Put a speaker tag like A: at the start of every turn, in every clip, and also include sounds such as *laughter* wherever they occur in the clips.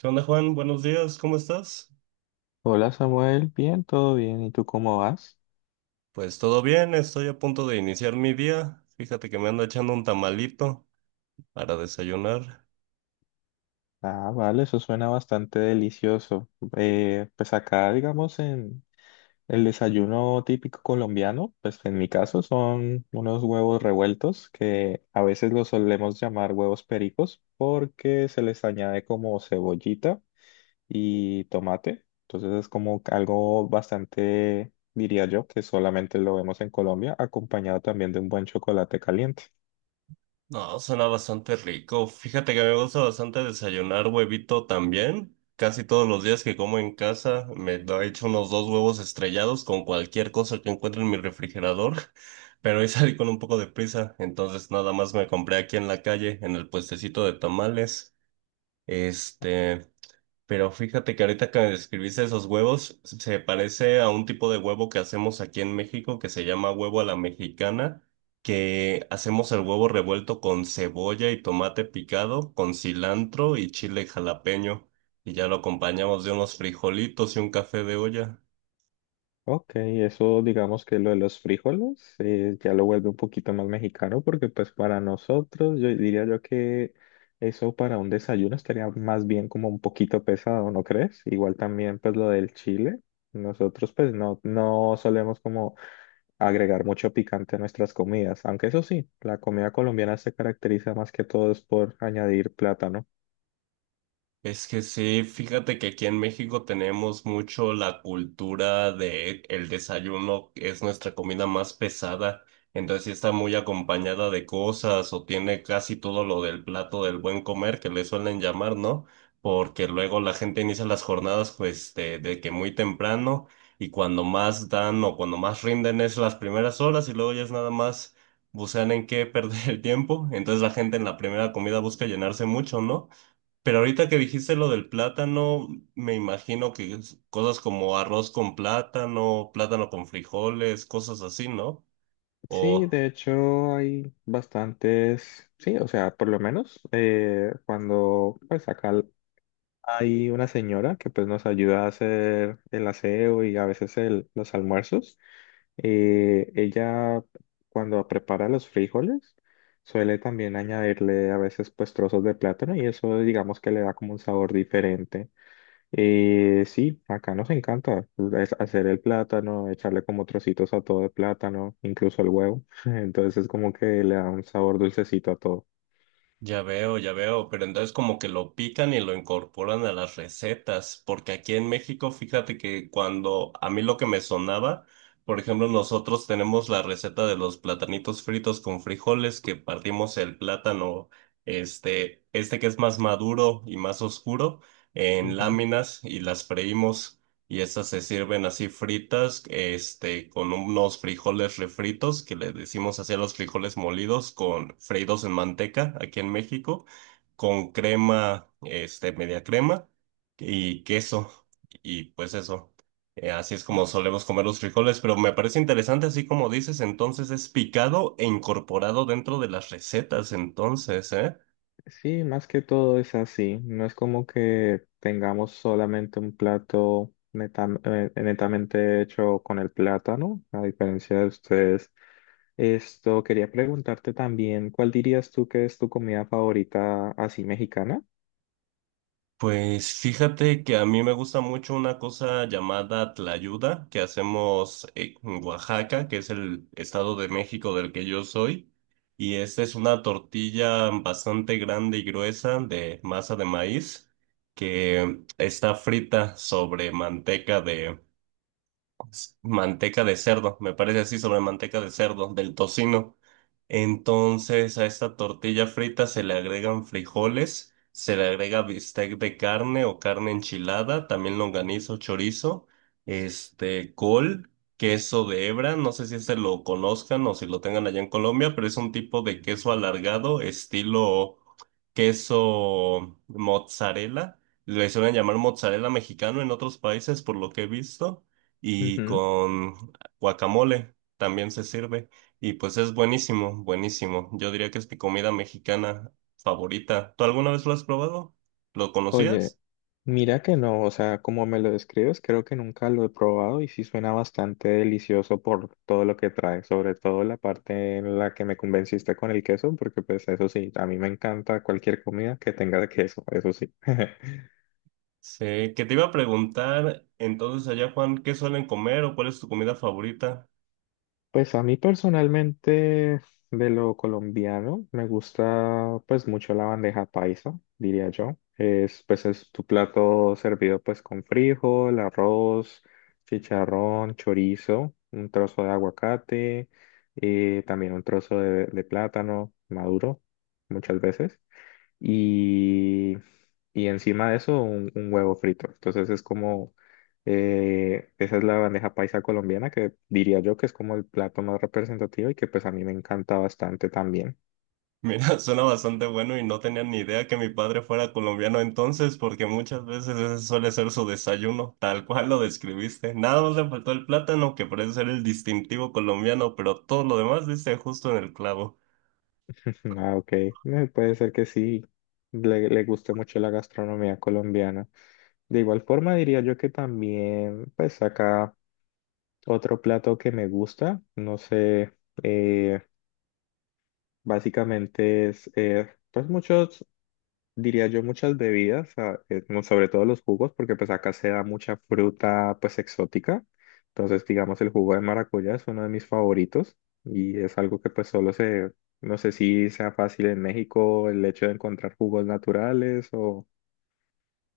A: ¿Qué onda, Juan? Buenos días, ¿cómo estás?
B: Hola Samuel, bien, todo bien, ¿y tú cómo vas?
A: Pues todo bien, estoy a punto de iniciar mi día. Fíjate que me ando echando un tamalito para desayunar.
B: Ah, vale, eso suena bastante delicioso. Pues acá, digamos, en el desayuno típico colombiano, pues en mi caso son unos huevos revueltos que a veces los solemos llamar huevos pericos porque se les añade como cebollita y tomate. Entonces es como algo bastante, diría yo, que solamente lo vemos en Colombia, acompañado también de un buen chocolate caliente.
A: No, suena bastante rico. Fíjate que me gusta bastante desayunar huevito también. Casi todos los días que como en casa me lo he hecho unos dos huevos estrellados con cualquier cosa que encuentre en mi refrigerador. *laughs* Pero hoy salí con un poco de prisa, entonces nada más me compré aquí en la calle, en el puestecito de tamales. Este. Pero fíjate que ahorita que describiste esos huevos, se parece a un tipo de huevo que hacemos aquí en México que se llama huevo a la mexicana, que hacemos el huevo revuelto con cebolla y tomate picado, con cilantro y chile jalapeño, y ya lo acompañamos de unos frijolitos y un café de olla.
B: Ok, eso digamos que lo de los frijoles ya lo vuelve un poquito más mexicano porque pues para nosotros yo diría yo que eso para un desayuno estaría más bien como un poquito pesado, ¿no crees? Igual también pues lo del chile, nosotros pues no, no solemos como agregar mucho picante a nuestras comidas, aunque eso sí, la comida colombiana se caracteriza más que todo es por añadir plátano.
A: Es que sí, fíjate que aquí en México tenemos mucho la cultura de el desayuno, que es nuestra comida más pesada, entonces sí está muy acompañada de cosas o tiene casi todo lo del plato del buen comer que le suelen llamar, ¿no? Porque luego la gente inicia las jornadas pues de que muy temprano y cuando más dan o cuando más rinden es las primeras horas y luego ya es nada más bucean en qué *laughs* perder el tiempo, entonces la gente en la primera comida busca llenarse mucho, ¿no? Pero ahorita que dijiste lo del plátano, me imagino que es cosas como arroz con plátano, plátano con frijoles, cosas así, ¿no?
B: Sí,
A: O...
B: de hecho hay bastantes, sí, o sea, por lo menos cuando pues acá hay una señora que pues nos ayuda a hacer el aseo y a veces los almuerzos, ella cuando prepara los frijoles suele también añadirle a veces pues trozos de plátano y eso digamos que le da como un sabor diferente. Sí, acá nos encanta pues, es hacer el plátano, echarle como trocitos a todo el plátano, incluso el huevo. *laughs* Entonces es como que le da un sabor dulcecito a todo.
A: Ya veo, pero entonces como que lo pican y lo incorporan a las recetas, porque aquí en México, fíjate que cuando a mí lo que me sonaba, por ejemplo, nosotros tenemos la receta de los platanitos fritos con frijoles, que partimos el plátano, este que es más maduro y más oscuro, en
B: Ujú.
A: láminas y las freímos y esas se sirven así fritas, con unos frijoles refritos, que le decimos así a los frijoles molidos, con freídos en manteca aquí en México, con crema, media crema y queso, y pues eso. Así es como solemos comer los frijoles, pero me parece interesante, así como dices, entonces es picado e incorporado dentro de las recetas, entonces, ¿eh?
B: Sí, más que todo es así. No es como que tengamos solamente un plato netamente hecho con el plátano, a diferencia de ustedes. Esto quería preguntarte también, ¿cuál dirías tú que es tu comida favorita así mexicana?
A: Pues fíjate que a mí me gusta mucho una cosa llamada tlayuda que hacemos en Oaxaca, que es el estado de México del que yo soy. Y esta es una tortilla bastante grande y gruesa de masa de maíz que está frita sobre manteca manteca de cerdo, me parece así, sobre manteca de cerdo, del tocino. Entonces a esta tortilla frita se le agregan frijoles, se le agrega bistec de carne o carne enchilada, también longaniza o chorizo, col, queso de hebra, no sé si este lo conozcan o si lo tengan allá en Colombia, pero es un tipo de queso alargado, estilo queso mozzarella. Le suelen llamar mozzarella mexicano en otros países, por lo que he visto y con guacamole también se sirve y pues es buenísimo, buenísimo. Yo diría que es mi comida mexicana favorita. ¿Tú alguna vez lo has probado? ¿Lo
B: Oye,
A: conocías?
B: mira que no, o sea, como me lo describes, creo que nunca lo he probado y sí suena bastante delicioso por todo lo que trae, sobre todo la parte en la que me convenciste con el queso, porque pues eso sí, a mí me encanta cualquier comida que tenga queso, eso sí. *laughs*
A: Sí, que te iba a preguntar entonces allá, Juan, ¿qué suelen comer o cuál es tu comida favorita?
B: Pues a mí personalmente de lo colombiano me gusta pues mucho la bandeja paisa, diría yo. Es pues es tu plato servido pues con frijol, arroz, chicharrón, chorizo, un trozo de aguacate, también un trozo de plátano maduro muchas veces y, y encima de eso un huevo frito. Entonces es como, esa es la bandeja paisa colombiana que diría yo que es como el plato más representativo y que pues a mí me encanta bastante también.
A: *laughs* Mira, suena bastante bueno y no tenía ni idea que mi padre fuera colombiano entonces, porque muchas veces ese suele ser su desayuno, tal cual lo describiste. Nada más le faltó el plátano, que parece ser el distintivo colombiano, pero todo lo demás dice justo en el clavo.
B: *laughs* Ah, ok. Puede ser que sí, le guste mucho la gastronomía colombiana. De igual forma diría yo que también pues acá otro plato que me gusta, no sé, eh, básicamente es pues mucho diría yo, muchas bebidas, como sobre todo los jugos, porque pues acá se da mucha fruta pues exótica. Entonces, digamos, el jugo de maracuyá es uno de mis favoritos y es algo que pues no sé si sea fácil en México el hecho de encontrar jugos naturales o...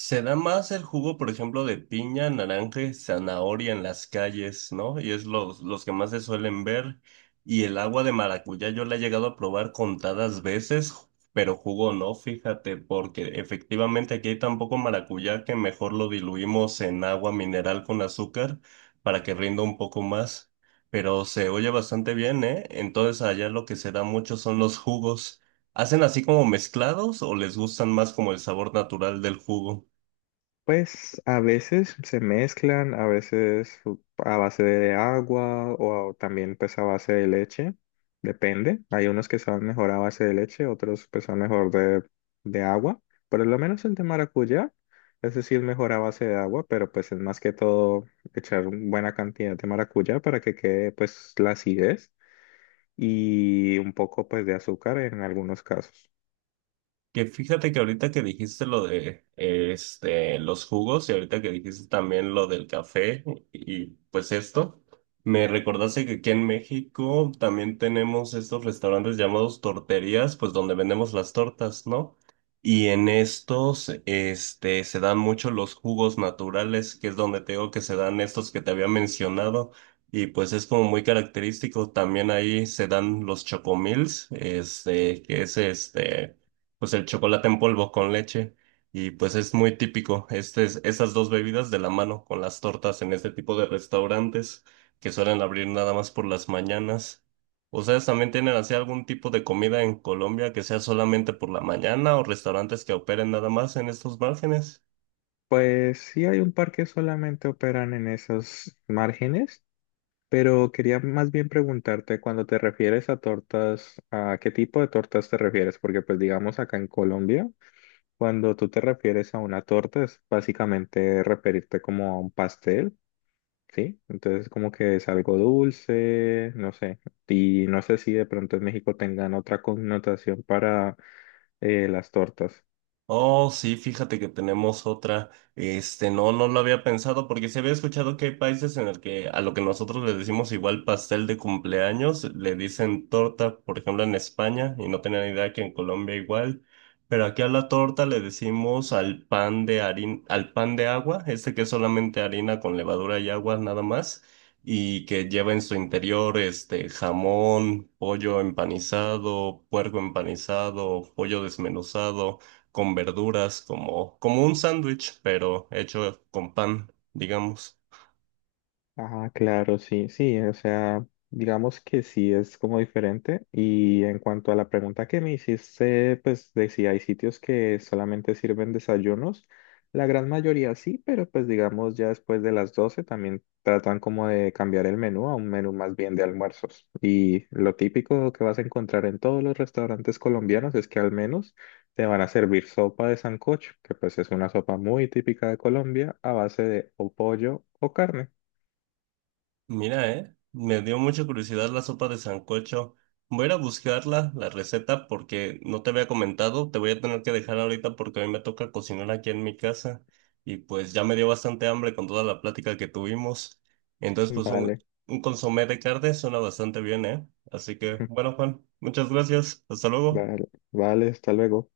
A: Se da más el jugo, por ejemplo, de piña, naranja y zanahoria en las calles, ¿no? Y es los que más se suelen ver. Y el agua de maracuyá yo la he llegado a probar contadas veces, pero jugo no, fíjate, porque efectivamente aquí hay tan poco maracuyá que mejor lo diluimos en agua mineral con azúcar para que rinda un poco más. Pero se oye bastante bien, ¿eh? Entonces allá lo que se da mucho son los jugos. ¿Hacen así como mezclados o les gustan más como el sabor natural del jugo?
B: Pues a veces se mezclan, a veces a base de agua o también pues a base de leche, depende. Hay unos que saben mejor a base de leche, otros pues son mejor de agua. Por lo menos el de maracuyá, ese sí es mejor a base de agua, pero pues es más que todo echar una buena cantidad de maracuyá para que quede pues la acidez y un poco pues de azúcar en algunos casos.
A: Que fíjate que ahorita que dijiste lo de los jugos y ahorita que dijiste también lo del café y pues esto, me recordaste que aquí en México también tenemos estos restaurantes llamados torterías, pues donde vendemos las tortas, ¿no? Y en estos se dan mucho los jugos naturales, que es donde te digo que se dan estos que te había mencionado. Y pues es como muy característico, también ahí se dan los chocomils, que es pues el chocolate en polvo con leche. Y pues es muy típico esas dos bebidas de la mano con las tortas en este tipo de restaurantes que suelen abrir nada más por las mañanas. ¿Ustedes también tienen así algún tipo de comida en Colombia que sea solamente por la mañana o restaurantes que operen nada más en estos márgenes?
B: Pues sí hay un par que solamente operan en esos márgenes. Pero quería más bien preguntarte, cuando te refieres a tortas, ¿a qué tipo de tortas te refieres? Porque pues digamos acá en Colombia, cuando tú te refieres a una torta es básicamente referirte como a un pastel, ¿sí? Entonces como que es algo dulce, no sé. Y no sé si de pronto en México tengan otra connotación para las tortas.
A: Oh, sí, fíjate que tenemos otra. No, no lo había pensado porque se había escuchado que hay países en el que a lo que nosotros le decimos igual pastel de cumpleaños, le dicen torta, por ejemplo, en España, y no tenía ni idea que en Colombia igual. Pero aquí a la torta le decimos al pan de harina, al pan de agua, este que es solamente harina con levadura y agua nada más, y que lleva en su interior este jamón, pollo empanizado, puerco empanizado, pollo desmenuzado con verduras, como, como un sándwich, pero hecho con pan, digamos.
B: Ah, claro, sí, sí, o sea, digamos que sí es como diferente. Y en cuanto a la pregunta que me hiciste, pues de si hay sitios que solamente sirven desayunos, la gran mayoría sí, pero pues digamos ya después de las 12 también tratan como de cambiar el menú a un menú más bien de almuerzos. Y lo típico que vas a encontrar en todos los restaurantes colombianos es que al menos te van a servir sopa de sancocho, que pues es una sopa muy típica de Colombia a base de o pollo o carne.
A: Mira, me dio mucha curiosidad la sopa de sancocho. Voy a ir a buscarla, la receta, porque no te había comentado, te voy a tener que dejar ahorita porque a mí me toca cocinar aquí en mi casa y pues ya me dio bastante hambre con toda la plática que tuvimos. Entonces,
B: Vale,
A: un consomé de carne suena bastante bien, ¿eh? Así que,
B: *laughs*
A: bueno, Juan, muchas gracias. Hasta luego.
B: vale, vale, hasta luego.